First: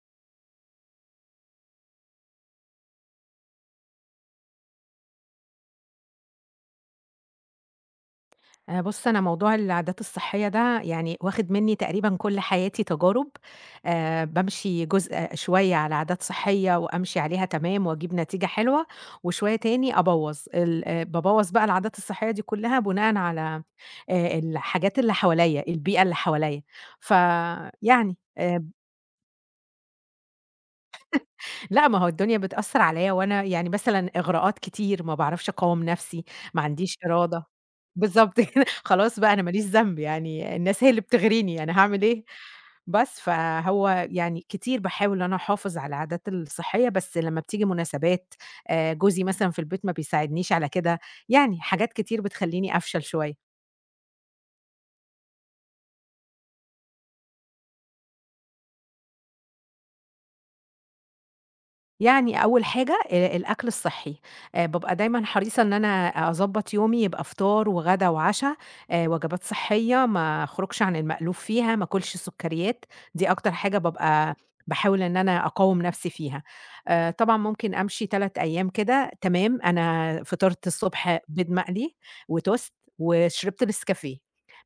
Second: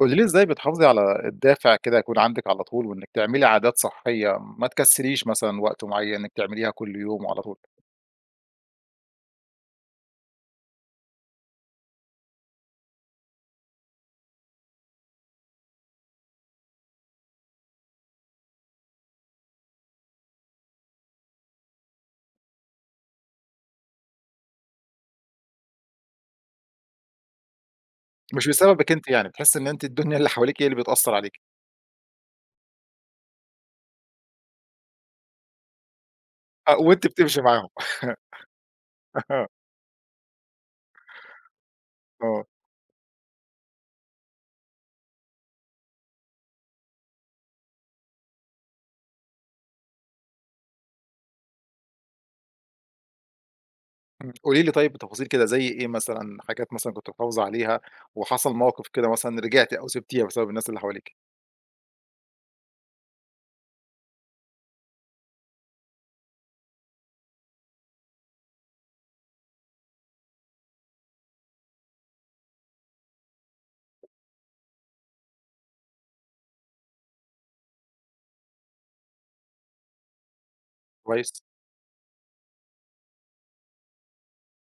قولي لي إزاي بتحافظي على الدافع كده يكون عندِك على طول، وإنِّك تعملي عادات صحية، ما تكسّليش مثلًا وقت معيّن إنِّك تعمليها كل يوم وعلى طول. بُص، أنا موضوع العادات الصحية ده يعني واخد منّي تقريبًا كل حياتي تجارب، بامشي جزء شوية على عادات صحية وأمشي عليها تمام وأجيب نتيجة حلوة، وشوية تاني أبوّظ، ال بابوّظ بقى العادات الصحية دي كلّها بناءً على الحاجات اللي حواليّا، البيئة اللي حواليّا، فيعني مش بسببِك أنتِ يعني، بتحسّي إن أنتِ الدنيا اللي حواليكِ هي اللي بتأثّر عليكِ. لأ، ما هو الدنيا بتأثّر عليَّ وأنا يعني مثلًا إغراءات كتير، ما باعرفش أقاوم نَفْسي، ما آه، عنديش وأنتِ بتمشي إرادة. معاهم بالضبط كده، خلاص بقى أنا ما ليش ذنب يعني، الناس هي اللي بتغريني، أنا هاعمل إيه؟ آه. بس، فهو يعني كتير باحاول إن أنا أحافظ على العادات الصحّية، بس لمّا بتيجي مناسبات، جوزي مثلًا في البيت ما بيساعدنيش على كده، يعني حاجات كتير بتخلّيني أفشل شوية. إمم. قولي لي طيب بتفاصيل كده زي إيه مثلًا، حاجات مثلًا كنتِ محافظة عليها وحصل موقف كده مثلًا رجعتِ أو سِبتيها بسبب الناس اللي حواليكِ؟ يعني أول حاجة الأكل الصحّي، بابقى دايمًا حريصة إن أنا أضبّط يومي يبقى فطار وغدا وعشا، وجبات صحّية، ما أخرجش عن المألوف فيها، ما آكلش سُكّريات، دي أكتر حاجة بابقى باحاول إن أنا أقاوم نَفْسي فيها. طبعًا ممكن أمشي 3 أيام كده تمام، أنا فطرت الصبح كويس. بيض مقلي وتوست وشربت نسكافيه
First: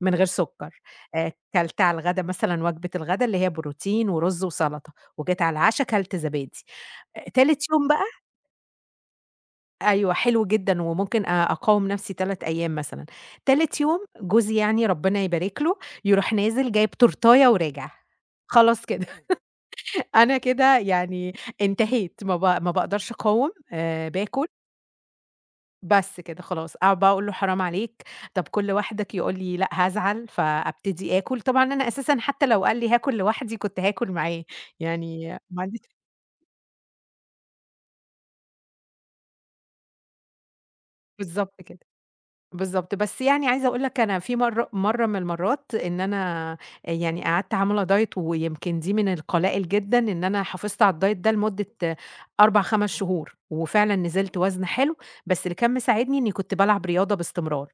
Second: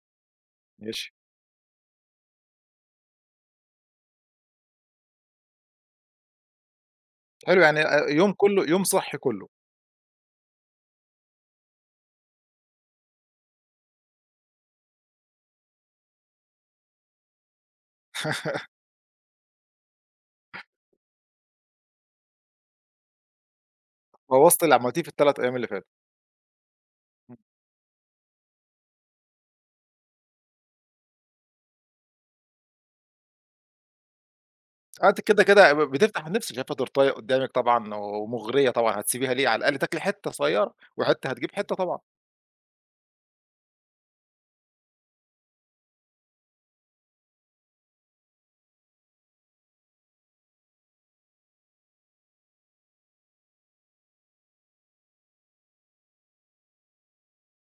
من غير سُكّر، ماشي. كلت على الغدا مثلًا وجبة الغدا اللي هي بروتين ورُز وسَلطة، وجيت على العشا كلت زبادي. حلو تالت يعني يوم بقى يوم كلّه يوم صحّي كلّه. أيوه حلو جدًا، وممكن أقاوم نفسي 3 أيام مثلًا، تالت يوم جوزي يعني ربنا يبارك له، يروح نازل جايب تورتاية وراجع، خلاص كده أنا كده يعني انتهيت، ما باقدرش أقاوم باكل، بوّظتِ اللي عملتيه في ال3 أيام اللي فاتوا. بس كده خلاص، أقعد بقى أقول له حرام عليك، طب كُل لوحدك، يقول لي: "لأ هازعل." فأبتدي آكل، طبعًا أنا أساسًا حتى لو قال لي هاكل لوحدي كنت هاكل معاه، آه، أنتِ يعني كده، ما كده عنديش بتفتح النِفس شايفة تورتاية قدّامِك طبعًا ومُغرية طبعًا، هتسيبيها ليه؟ على الأقل تاكلي حتّة صغيّرة، وحتّة هتجيب بالضبط حتّة كده. طبعًا. بالضبط، بس يعني عايزة أقول لك أنا في مرّة من المرّات إن أنا يعني قعدت عاملة diet ويمكن دي من القلائل جدًا إن أنا حافظت على الdiet ده لمدة 4، 5 شهور، وفعلًا نزلت وزن حلو، بس اللي كان مساعدني إني كنت بالعب رياضة باستمرار.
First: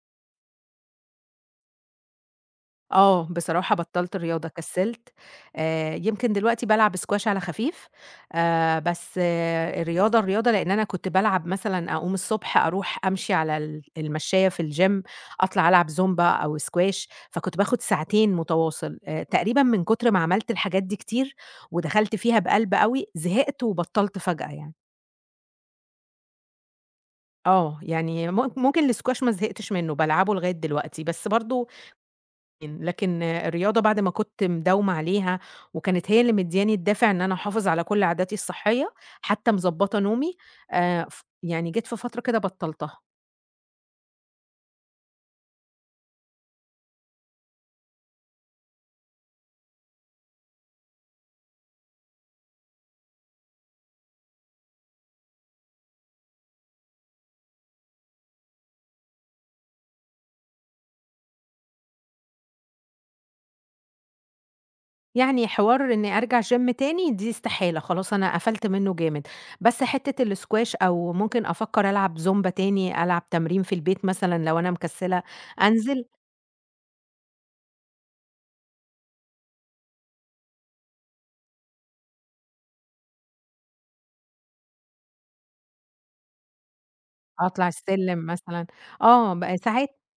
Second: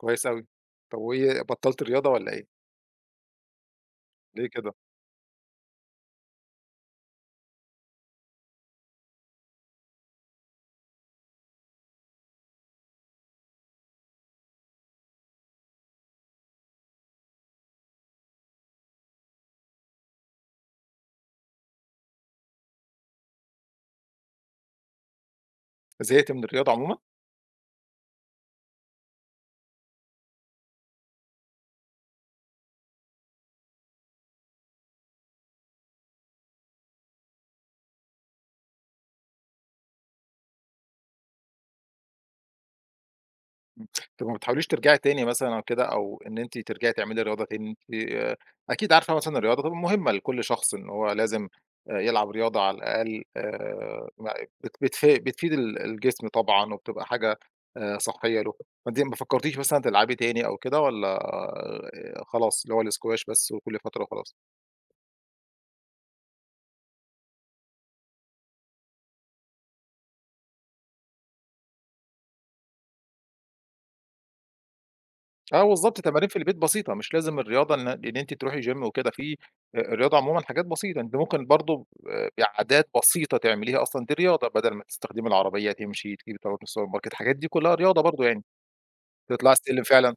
كويس أوي. طب وإيه بطّلتِ رياضة والّا إيه؟ آه، بصراحة بطّلت ليه الرياضة، كده؟ كسّلت. يمكن دلوقتي بالعب squash على خفيف. بس الرياضة، الرياضة لإن أنا كنت بالعب مثلًا أقوم الصبح أروح أمشي على المشّاية في الgym أطلع ألعب زومبا أو squash فكنت باخد ساعتين متواصل، تقريبًا من كتر ما عملت الحاجات دي كتير ودخلت فيها بقلب أوي، زهقت وبطّلت فجأة يعني. زهقتِ من الرياضة عمومًا؟ آه، يعني ممكن الsquash ما زهقتش منّه، بالعبه لغاية دلوقتي، بس برضه لكن الرياضة بعد ما كنت مداومة عليها، وكانت هي اللي مدياني الدافع إن أنا أحافظ على كل عاداتي الصحية، حتى مضبطة نومي، ف يعني جيت في فترة كده بطلتها، طب ما بتحاوليش ترجعي تاني مثلًا أو كده، أو إن أنتِ ترجعي تعملي رياضة تاني، أنتِ آه، أكيد عارفة مثلًا الرياضة طبعًا مهمة لكل شخص إن هو لازم يلعب رياضة على الأقل ما بت بتف بتفيد الجسم طبعًا وبتبقى حاجة صحية له. فأنتِ ما فكرتيش مثلًا تلعبي تاني أو كده والّا خلاص اللي هو الsquash بس وكل فترة وخلاص؟ يعني حوار إني أرجع Gym تاني دي استحالة، خلاص أنا قفلت منه جامد، بس حتة الSquash أو ممكن أفكر ألعب زومبا تاني، ألعب تمرين في البيت مثلًا لو أنا مكسلة آه بالضبط، أنزل، تمارين في البيت بسيطة، مش لازم الرياضة إن أنتِ تروحي gym وكده. في الرياضة عمومًا حاجات بسيطة، أنتِ ممكن برضه بعادات بسيطة تعمليها أصلًا دي رياضة، بدل ما تستخدمي العربية، تمشي، تجيبي طلبات من السوبر ماركت، الحاجات دي أطلع كلها رياضة برضه السلم يعني. مثلًا، آه، تطلعي ب السلم ساعات فعلًا.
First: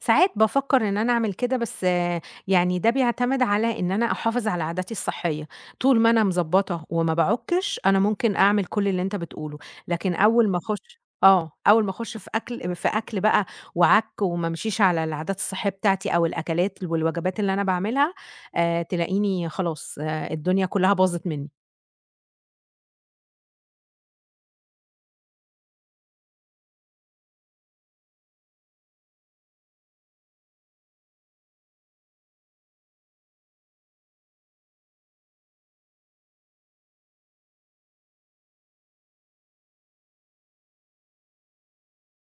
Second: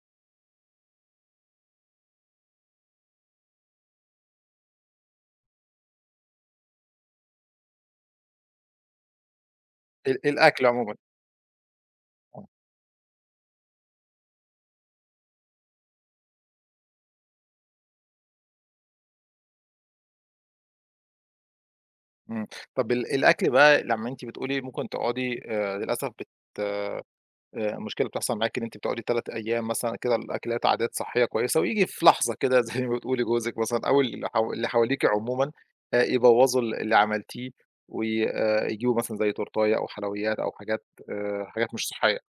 ساعات بافكر إن أنا أعمل كده، بس يعني ده بيعتمد على إن أنا أحافظ على عاداتي الصحية، طول ما أنا مضبّطة وما باعُكِّش، أنا ممكن أعمل كل اللي أنت بتقوله، لكن ال الأكل عمومًا. أول ما أخُش في آه. أكل بقى وعَك وما أمشيش على العادات الصحية بتاعتي أو الأكلات والوجبات اللي أنا باعملها، تلاقيني خلاص، الدنيا كلّها باظت منّي. إمم. طب الأكل بقى لمّا أنتِ بتقولي ممكن تقعدي للأسف بت مشكلة بتحصل معاكِ إن أنتِ بتقعدي 3 أيام مثلًا كده الأكلات عادات صحية كويسة، وييجي في لحظة كده زي ما بتقولي جوزِك مثلًا أو اللي حواليكِ عمومًا يبوّظوا اللي عملتيه، وي يجيبوا مثلًا زي تورتاية أو حلويات أو حاجات مش صحية.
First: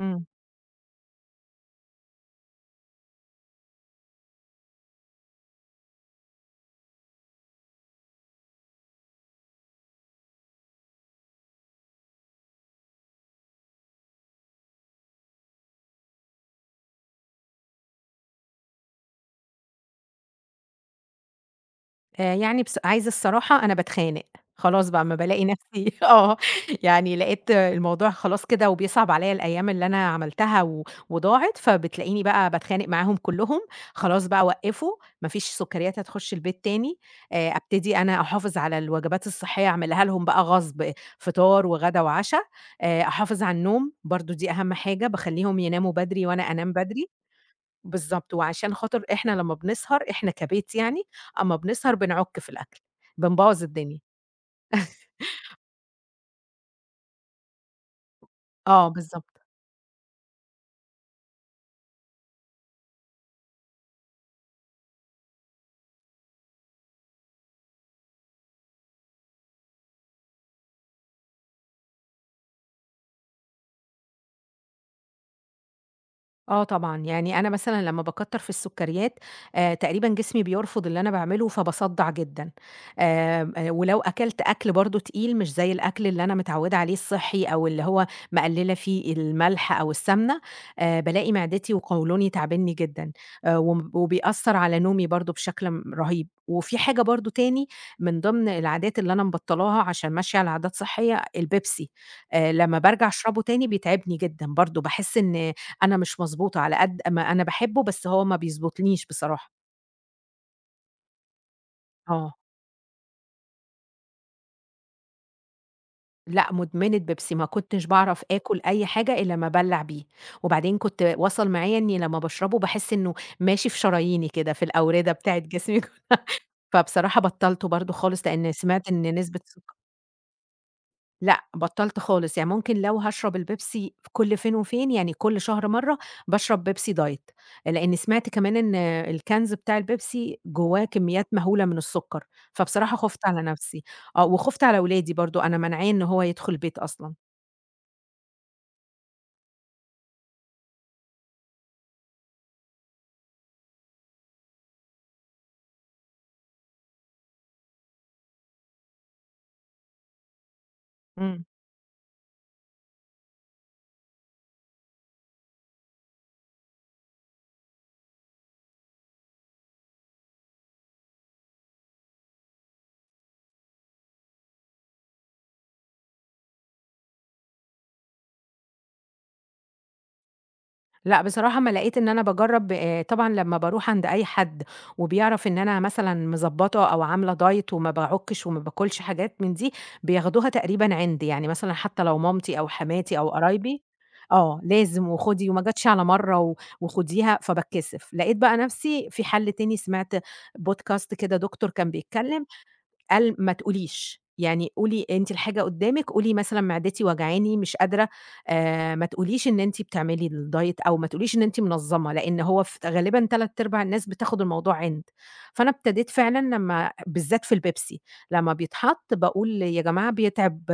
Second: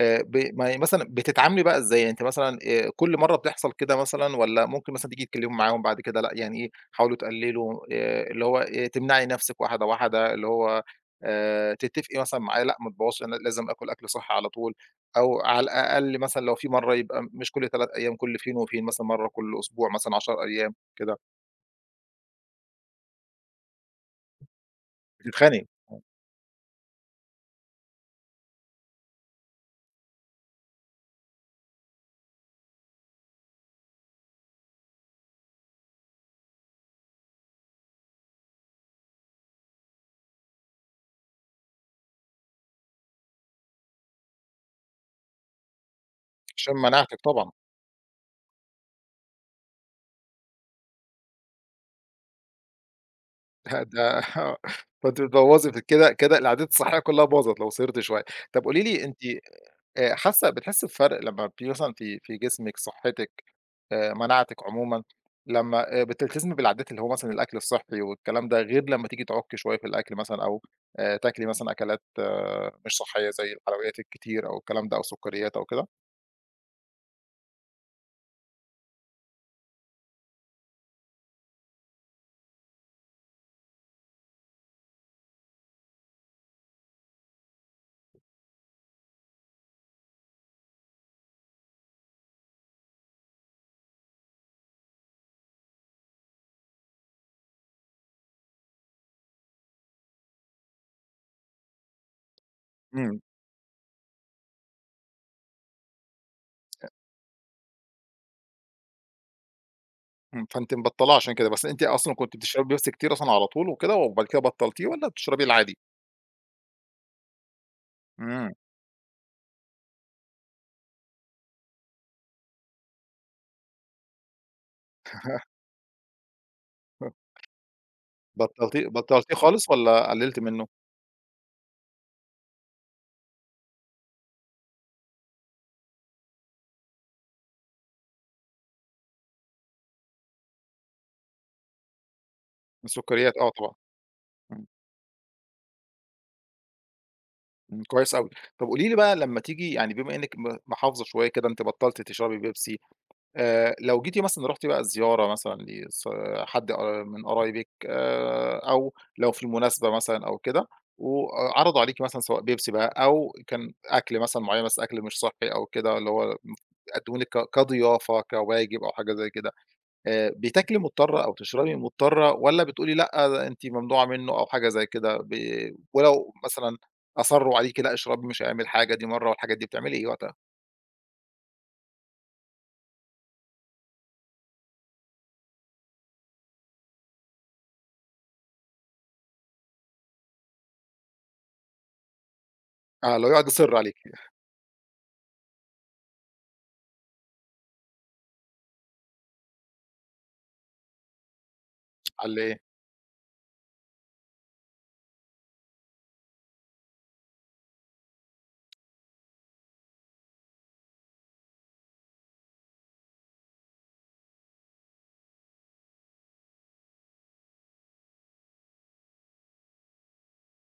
إمم. ب ما مثلًا بتتعاملي بقى إزاي؟ يعني أنتِ مثلًا كل مرّة بتحصل كده مثلًا والّا ممكن مثلًا تيجي تتكلمي معاهم بعد كده لأ، يعني إيه، حاولوا تقللوا اللي هو تمنعي نَفْسِك واحدة، واحدة، اللي هو تتفقي مثلًا معاه لأ، ما تبوّظش أنا لازم آكل أكل صحّي على طول، أو على الأقل مثلًا لو في مرّة يبقى مش كل 3 أيام، كل فين وفين مثلًا مرّة كل أسبوع مثلًا 10 أيام كده. يعني بص عايزة الصراحة أنا باتخانق، خلاص بقى أمّا بالاقي بتتخانقي. نفسي يعني لقيت الموضوع خلاص كده وبيصعب عليّا الأيام اللي أنا عملتها و وضاعت، فبتلاقيني بقى باتخانق معاهم كلّهم، خلاص بقى وقّفوا، ما فيش سكريات هتخش البيت تاني، أبتدي أنا أحافظ على الوجبات الصحية أعملها لهم بقى غصب، فطار وغدا وعشا، أحافظ على النوم برضه دي أهم حاجة، باخلّيهم يناموا بدري وأنا أنام عشان مناعتِك بدري. طبعًا. بالضبط، وعشان خاطر إحنا لمّا بنسهر إحنا كبيت يعني، أمّا بنسهر بنعُك في الأكل، بنبوّظ لأ الدنيا. ده آه. فأنتِ بتبوظي في كده العادات الصحية كلها باظت لو سهرتِ شوية. طب قولي آه لي أنتِ بالضبط. حاسة بتحسي بفرق لمّا بتبقي مثلًا في في جسمِك، صحتِك، مناعتِك عمومًا، لمّا بتلتزمي بالعادات اللي هو مثلًا الأكل الصحي والكلام ده، غير لمّا تيجي تعُكي شوية في الأكل مثلًا أو تاكلي مثلًا أكلات آه، مش صحية زي الحلويات الكتير أو الكلام ده أو السكريات أو كده؟ آه طبعًا، يعني أنا مثلًا لمّا باكتّر في السكريات تقريبًا جسمي بيرفض اللي أنا باعمله فباصدّع جدًا، آمم، ولو أكلت أكل برضه تقيل مش زي الأكل اللي أنا متعودة عليه الصحّي أو اللي هو مقللة فيه الملح أو السمنة، بالاقي معدتي وقولوني تعبني جدًا، وم وبيأثّر على نومي برضه بشكل رهيب، وفي حاجة برضه تاني من ضمن العادات اللي أنا مبطّلاها عشان ماشية على عادات صحّية البيبسي، لمّا بارجع إمم. أشربه تاني بيتعبني جدًا برضه، باحس إن أنا مش مضبوطة، على قد ما أنا باحبه بس هو ما بيضبطنيش بصراحة. إمم، فأنتِ مبطّلاه عشان كده، بس أنتِ أصلًا آه، كنتِ بتشربي بيبسي كتير أصلًا على طول وكده وبعد كده بطّلتيه والّا بتشربي العادي؟ لأ مدمنة بيبسي، ما كنتش باعرف إمم. آكل أي حاجة إلا أمّا أبلّع بيه، وبعدين كنت وصل معايا إني لمّا باشربه باحس إنه ماشي في شراييني كده، في الأوردة بتاعة جسمي، فبصراحة بطّلته برضه خالص لإن بطّلتيه سمعت إن بطّلتيه نسبة. خالص والّا قلّلتِ منه؟ لأ، بطّلت خالص، يعني ممكن لو هاشرب البيبسي ف كل فين وفين، يعني كل شهر مرّة باشرب بيبسي دايت، لإن سمعت كمان إن الكنز بتاع البيبسي جوّاه كميات مهولة من السُكّر، فبصراحة خُفت السكريات على آه طبعًا. نَفْسي. آه، وخُفت إمم. على ولادي برضه، أنا مانعاه إن هو يدخُل البيت أصلًا. إمم. كويس أوي. طب قولي لي بقى لمّا تيجي يعني بما إنِّك محافظة شوية كده أنتِ بطّلتِ تشربي بيبسي. لو جيتِ مثلًا رُحتِ بقى زيارة مثلًا حد من قرايبِك أو لو في مناسبة مثلًا أو كده، إمم. وعرضوا عليكِ مثلًا سواء بيبسي بقى أو كان أكل مثلًا معيّن بس أكل مش صحّي أو كده اللي هو قدّمه لِك كضيافة، كواجب أو حاجة زي كده. بتاكلي مضطرة أو تشربي مضطرة والّا بتقولي لأ، ده أنتِ ممنوعة منه أو حاجة زي كده ولو مثلًا أصرّوا عليكِ لأ، اشربي مش هيعمل حاجة دي مرّة والحاجات دي، بتعملي إيه وقتها؟ لأ، بصراحة أمّا لقيت إن أنا باجرّب طبعًا لمّا باروح عند أي حد وبيعرف إن أنا مثلًا مضبّطة أو عاملة diet وما باعُكّش وما باكُلش حاجات من دي، بياخدوها تقريبًا عِند، يعني مثلًا حتّى لو مامتي أو آه، حماتي لو أو يقعد يصِر قرايبي عليكِ آه، لازم وخُدي وما جاتش على مرّة و وخُديها، فباتكسف. لقيت بقى نَفْسي في حَل تاني سمعت podcast كده دكتور كان على بيتكلّم إيه؟ قال ما تقوليش، يعني قولي أنتِ الحاجة قدّامِك، قولي مثلًا معدتي وجعاني مش قادرة، ما تقوليش إن أنتِ بتعملي الdiet أو ما تقوليش إن أنتِ منظّمة، لإن هو ف غالبًا تلات أرباع الناس بتاخد الموضوع عِند. فأنا ابتديت فعلًا لمّا بالذات في البيبسي، لمّا بيتحط باقول يا جماعة بيتعب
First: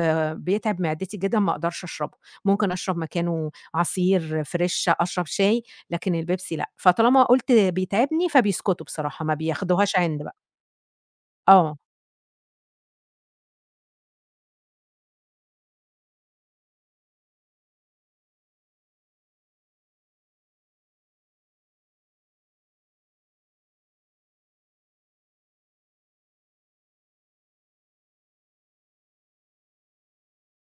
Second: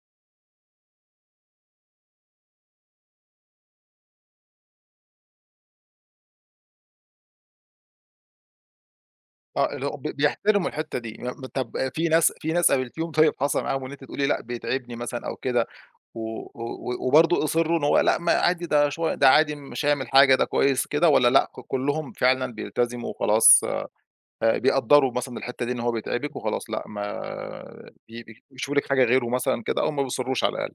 بيتعب معدتي جدًا ما أقدرش أشربه، ممكن أشرب مكانه عصير فريش، أشرب شاي، لكن البيبسي لأ. فطالما قُلت بيتعبني فبيسكتوا بصراحة، ما آه، اللي هو بياخدوهاش ب عِند بقى. بيحترموا الحتّة دي. آه. طَب في ناس قابلتيهم طيب حصل معاهم إن أنتِ تقولي لأ، بيتعبني مثلًا أو كده و و وبرضه أصرّوا إن هو لأ، ما عادي ده شوية ده عادي مش هيعمل حاجة ده كويس كده والّا لأ، كلّهم فعلًا بيلتزموا وخلاص؟ بيقدّروا مثلًا الحتّة دي إن هو بيتعبِك وخلاص لأ ما بي بي بيشوفوا لِك حاجة غيره مثلًا كده أو ما بيصرّوش على الأقل.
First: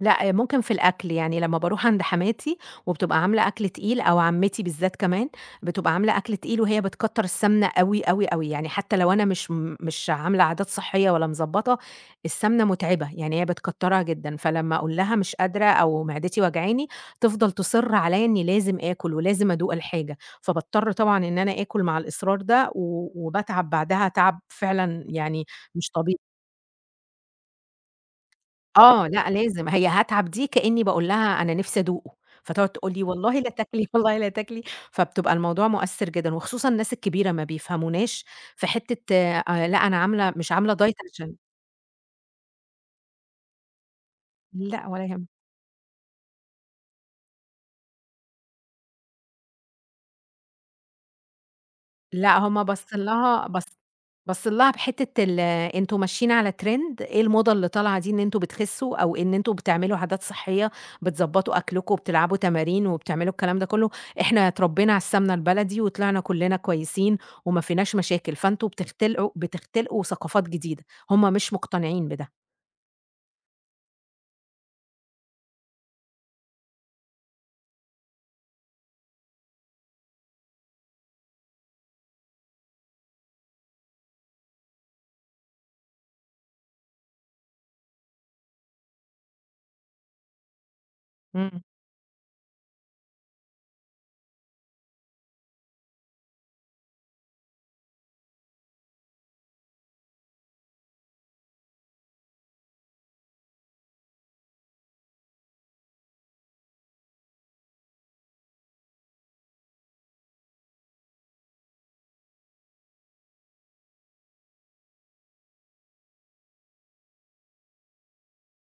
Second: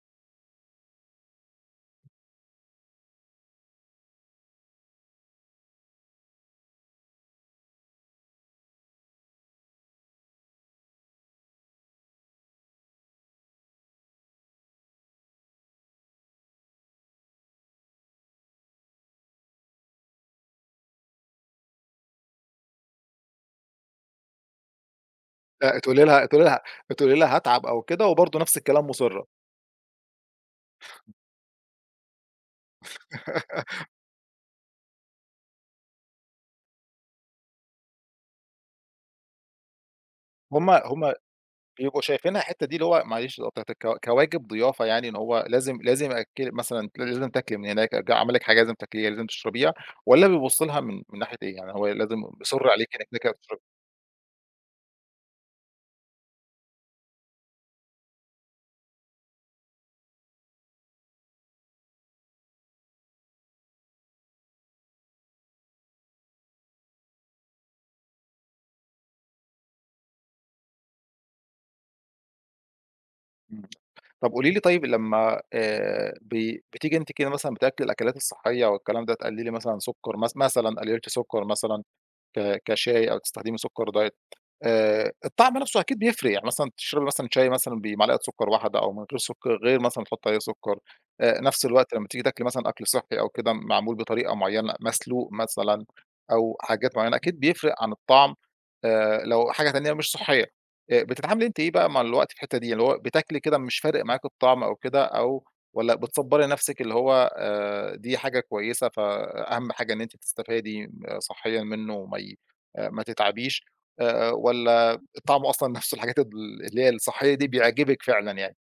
لأ، ممكن في الأكل، يعني لمّا باروح عند حماتي وبتبقى عاملة أكل تقيل أو عمتي بالذات كمان، بتبقى عاملة أكل تقيل وهي بتكتّر السمنة أوي، أوي، أوي، يعني حتى لو أنا مش عاملة عادات صحية ولا مضبّطة، السمنة متعبة، يعني هي بتكتّرها جدًا، فلمّا أقول لها مش قادرة أو معدتي وجعاني، تفضل تُصِر عليَّ إني لازم آكل ولازم أدوق الحاجة، فباضطر طبعًا إن أنا آكل مع الإصرار ده و وباتعب بعدها تعب فعلًا يعني لأ، مش تقولي طبيعي. لها تقولي لها تقولي لها هاتعب أو كده وبرضه نفس الكلام آه، مُصرّة. لأ لازم، هي هاتعب دي كإني باقول لها أنا نِفْسي أدوقه، فتقعد تقول لي: "والله لا تاكلي، والله لا تاكلي." فبتبقى الموضوع مؤثر جدًا، وخصوصًا الناس الكبيرة ما بيفهموناش في حتة لأ أنا عاملة مش هم عاملة diet هم عشان. بيبقوا شايفينها الحتّة دي اللي هو معلش ده بتاعة كواجب ضيافة لأ ولا يعني إن يهمك، هو لازم لازم أأكّلِك مثلًا لازم تاكلي من هناك، عمل لِك حاجة لازم تاكليها، لازم تشربيها والّا بيبُص لها من ناحية إيه؟ يعني هو لازم لأ هُم مِصِر عليكِ باصين إنِّك تاكلي لها وتشربي؟ باص بس لها بحتّة أنتم ماشيين على trend إيه الموضة اللي طالعة دي إن أنتم بتخسّوا أو إن أنتم بتعملوا عادات صحّية، بتضبّطوا أكلكم وبتلعبوا تمارين وبتعملوا الكلام ده كلّه، إحنا اتربّينا على السَمنة البلدي وطلعنا كلّنا كويسين وما فيناش مشاكل، فأنتم بتختلقوا ثقافات جديدة، هُم مش مقتنعين بده. إمم. طب قولي لي طيب لمّا بي بتيجي أنتِ كده مثلًا بتاكلي الأكلات الصحية والكلام ده تقللي مثلًا سُكّر مثلًا قللتِ سُكّر مثلًا كشاي أو تستخدمي سُكّر دايت. الطعم نَفْسه أكيد بيفرق، يعني مثلًا تشربي مثلًا شاي مثلًا بمعلقة سُكّر واحدة أو من غير سُكّر غير مثلًا تحُطّي عليه سُكّر. إمم. نَفْس الوقت لمّا تيجي تاكلي مثلًا أكل صحّي أو كده معمول بطريقة معيّنة، مسلوق مثلًا أو حاجات معيّنة، أكيد بيفرق عن الطعم لو حاجة تانية مش صحّية. بتتعاملي أنتِ إيه بقى مع الوقت في الحتّة دي، اللي هو بتاكلي كده مش فارق معاكِ الطعم أو كده أو والّا بتصبّري نَفْسِك اللي هو دي حاجة كويسة فأهم حاجة إن أنتِ تستفادي صحيًا منه وما ي ما تتعبيش والّا طعمه أصلًا نفسه الحاجات اللي هي الصحية دي بيعجبِك فعلًا يعني.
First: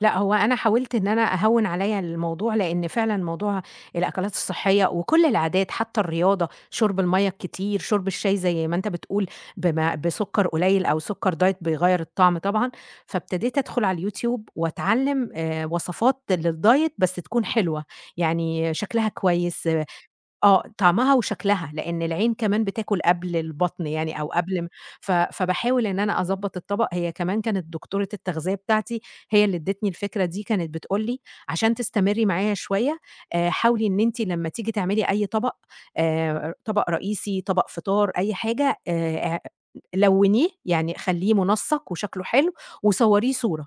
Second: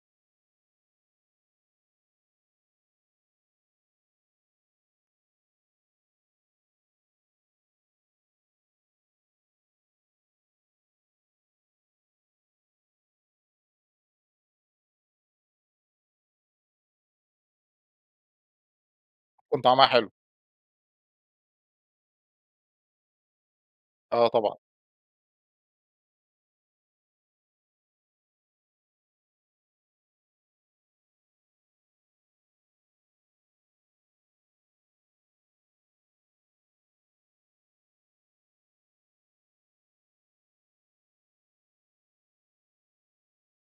لأ، هو أنا حاولت إن أنا أهوّن عليَّ الموضوع، لإن فعلًا موضوع الأكلات الصحية وكل العادات حتى الرياضة، شُرب المَيّة الكتير، شُرب الشاي زي ما أنت بتقول بسُكّر قليل أو سُكّر دايت بيغيّر الطعم طبعًا، فابتديت أدخل على الYouTube وأتعلّم وصفات للدايت بس تكون حلوة، يعني شكلها بيكون كويس. طعمها حلو؟ آه، طعمها وشكلها، لإن العين كمان بتاكل قبل البطن يعني أو آه طبعًا. قبل م ف فباحاول إن أنا أضبّط الطبق، هي كمان كانت دكتورة التغذية بتاعتي هي اللي ادّتني الفكرة دي، كانت بتقول لي: "عشان تستمري معايا شوية، حاولي إن أنتِ لمّا تيجي تعملي أي طبق، طبق رئيسي، طبق فطار، أي حاجة، لوّنيه، يعني خلّيه منسّق وشكله حلو وصوريه صورة،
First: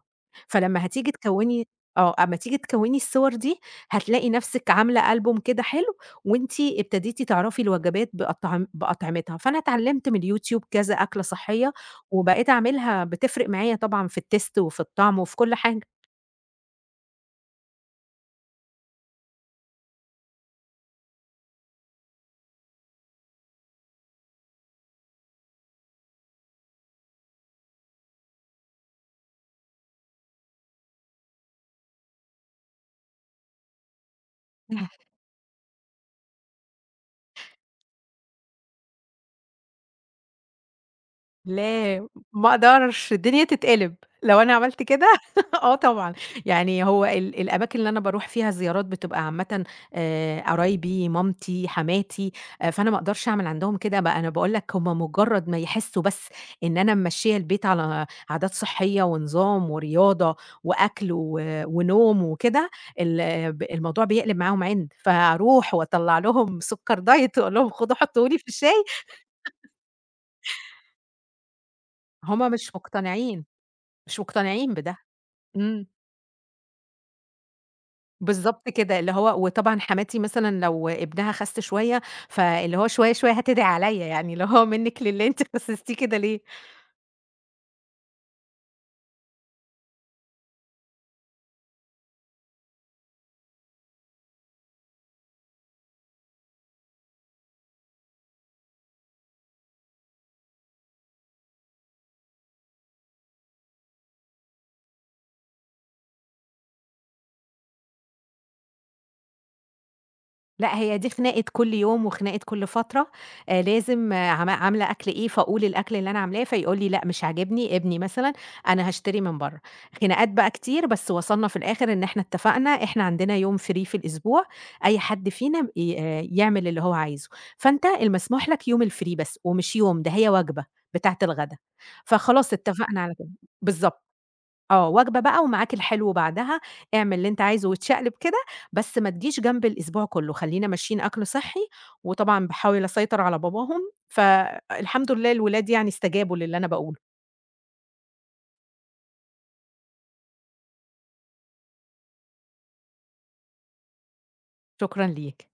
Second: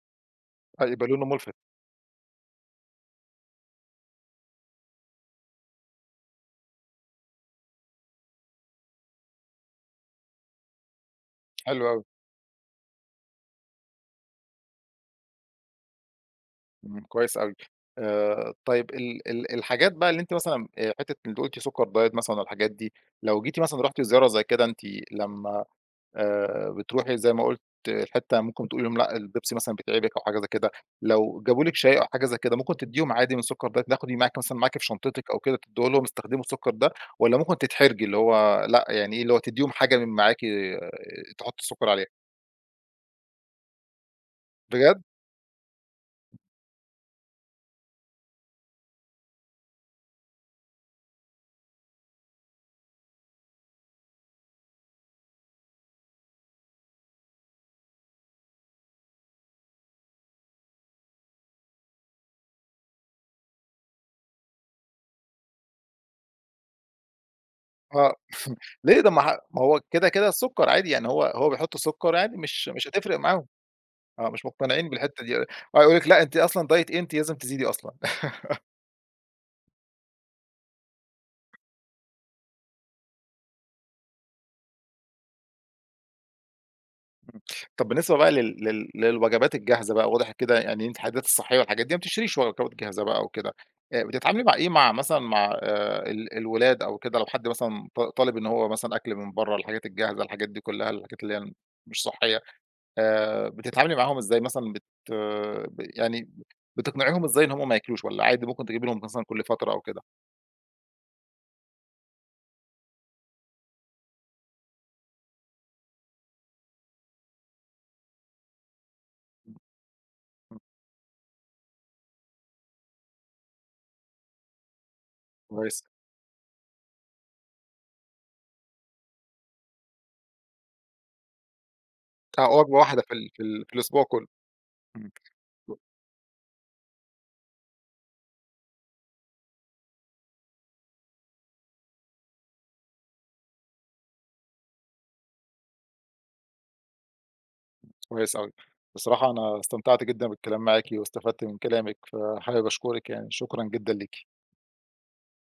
آه فلمّا يبقى هتيجي لونه مُلفِت. تكوّني" آه، أمّا تيجي تكوّني الصور دي، هتلاقي نفسِك عاملة ألبوم كده حلو وأنتِ ابتديتِ تعرفي الوجبات بأطعمتها، فأنا اتعلمت من اليوتيوب كذا أكلة صحية، حلو أوي. وبقيت أعملها بتفرق معايا طبعًا في الTaste وفي الطعم وفي كل حاجة. إمم، كويس أوي. طيب ال ال الحاجات بقى اللي أنتِ مثلًا حتّة أنتِ قُلتِ سُكّر دايت مثلًا والحاجات دي، لو جيتِ مثلًا رُحتِ زيارة زي كده أنتِ لمّا بتروحي زي ما قُلت الحتّة ممكن تقولي لهم لأ، البيبسي مثلًا بتعبِك أو حاجة زي كده، لو جابوا لِك شاي أو حاجة زي كده ممكن تدّيهم عادي من السُكّر ده، تاخدي معاكِ مثلًا معاكِ في شنطتِك أو كده تدّوها لهم استخدموا السُكّر ده والّا ممكن تتحرجي اللي هو لأ، يعني إيه، اللي هو تدّيهم حاجة من معاكِ تحُطّي السُكّر عليها؟ لا، ما أقدرش، الدنيا تتقلب لو أنا عملت بجد؟ كده آه طبعًا، يعني هو الأماكن اللي أنا باروح فيها الزيارات بتبقى عامةً، قرايبي، مامتي، حماتي، فأنا ما أقدرش أعمل عندهم كده بقى، أنا باقول لك هم مجرد ما يحسوا بس إن أنا ممشية البيت على عادات صحية ونظام ورياضة وأكل و ونوم وكده، ال ب الموضوع بيقلب معاهم عِند، فأروح وأطلع لهم سكر دايت وأقول لهم خدوا آه. حطّوه لي في الشاي، ليه ده ما هو كده، السُكّر عادي، يعني هو بيحُط سُكّر يعني هم مش مش مش هتفرق مقتنعين. معاهم. مش آه، مش مقتنعين مقتنعين بده. بالحتّة دي. آه. إمم. يقول لِك لأ، أنتِ أصلًا دايت إيه، أنتِ لازم تزيدي أصلًا. بالضبط كده، اللي هو وطبعًا حماتي مثلًا لو ابنها خَس شوية، فاللي هو شوية، شوية هتدعي عليّا يعني، اللي هو منِّك لله أنتِ خسستيه كده ليه؟ طب بالنسبة بقى لل لل للوجبات الجاهزة بقى، واضح كده يعني أنتِ الحاجات الصحية والحاجات دي ما بتشتريش وجبات جاهزة بقى وكده. بتتعاملي مع إيه، مع ال الولاد أو كده لو حد مثلًا طالب إن هو مثلًا أكل من برّه، الحاجات الجاهزة، الحاجات دي كلّها، الحاجات اللي هي مش صحية. بتتعاملي معاهم إزاي مثلًا بت آه، ب يعني بتقنعيهم إزاي إن هم ما ياكلوش والّا عادي ممكن تجيبي لهم مثلًا كل فترة أو كده؟ لأ، هي دي خناقة كل يوم وخناقة كل فترة، لازم عاملة أكل إيه، فأقول الأكل اللي أنا عاملاه، فيقول لي: "لأ، مش عاجبني." ابني مثلًا، "أنا هاشتري من برّه." خناقات بقى إمم. كتير، بس وصلنا في الآخر إن إحنا اتفقنا، إحنا عندنا يوم free في الأسبوع، أي حد فينا كويس. ي يعمل اللي هو عايزه، فأنت المسموح لك يوم الfree بس، ومش يوم، ده هي وجبة بتاعة الغدا، آه فخلاص وجبة واحدة اتفقنا في على ال كده. في ال في الأسبوع بالضبط. كلّه. آه، إمم. وجبة بقى ومعاك الحلو بعدها، اعمل اللي أنت عايزه وتشقلب كده، بس ما تجيش جنب الأسبوع كلّه، خلّينا ماشيين أكل صحّي، وطبعًا باحاول أسيطر على باباهم، فالحمد لله الولاد يعني استجابوا للي أنا باقوله، كويس أوي. بصراحة أنا استمتعت جدًا بالكلام معاكِ واستفدت من كلامِك، فحابب أشكرِك يعني، شكرًا جدًا ليكِ. شكرًا ليك.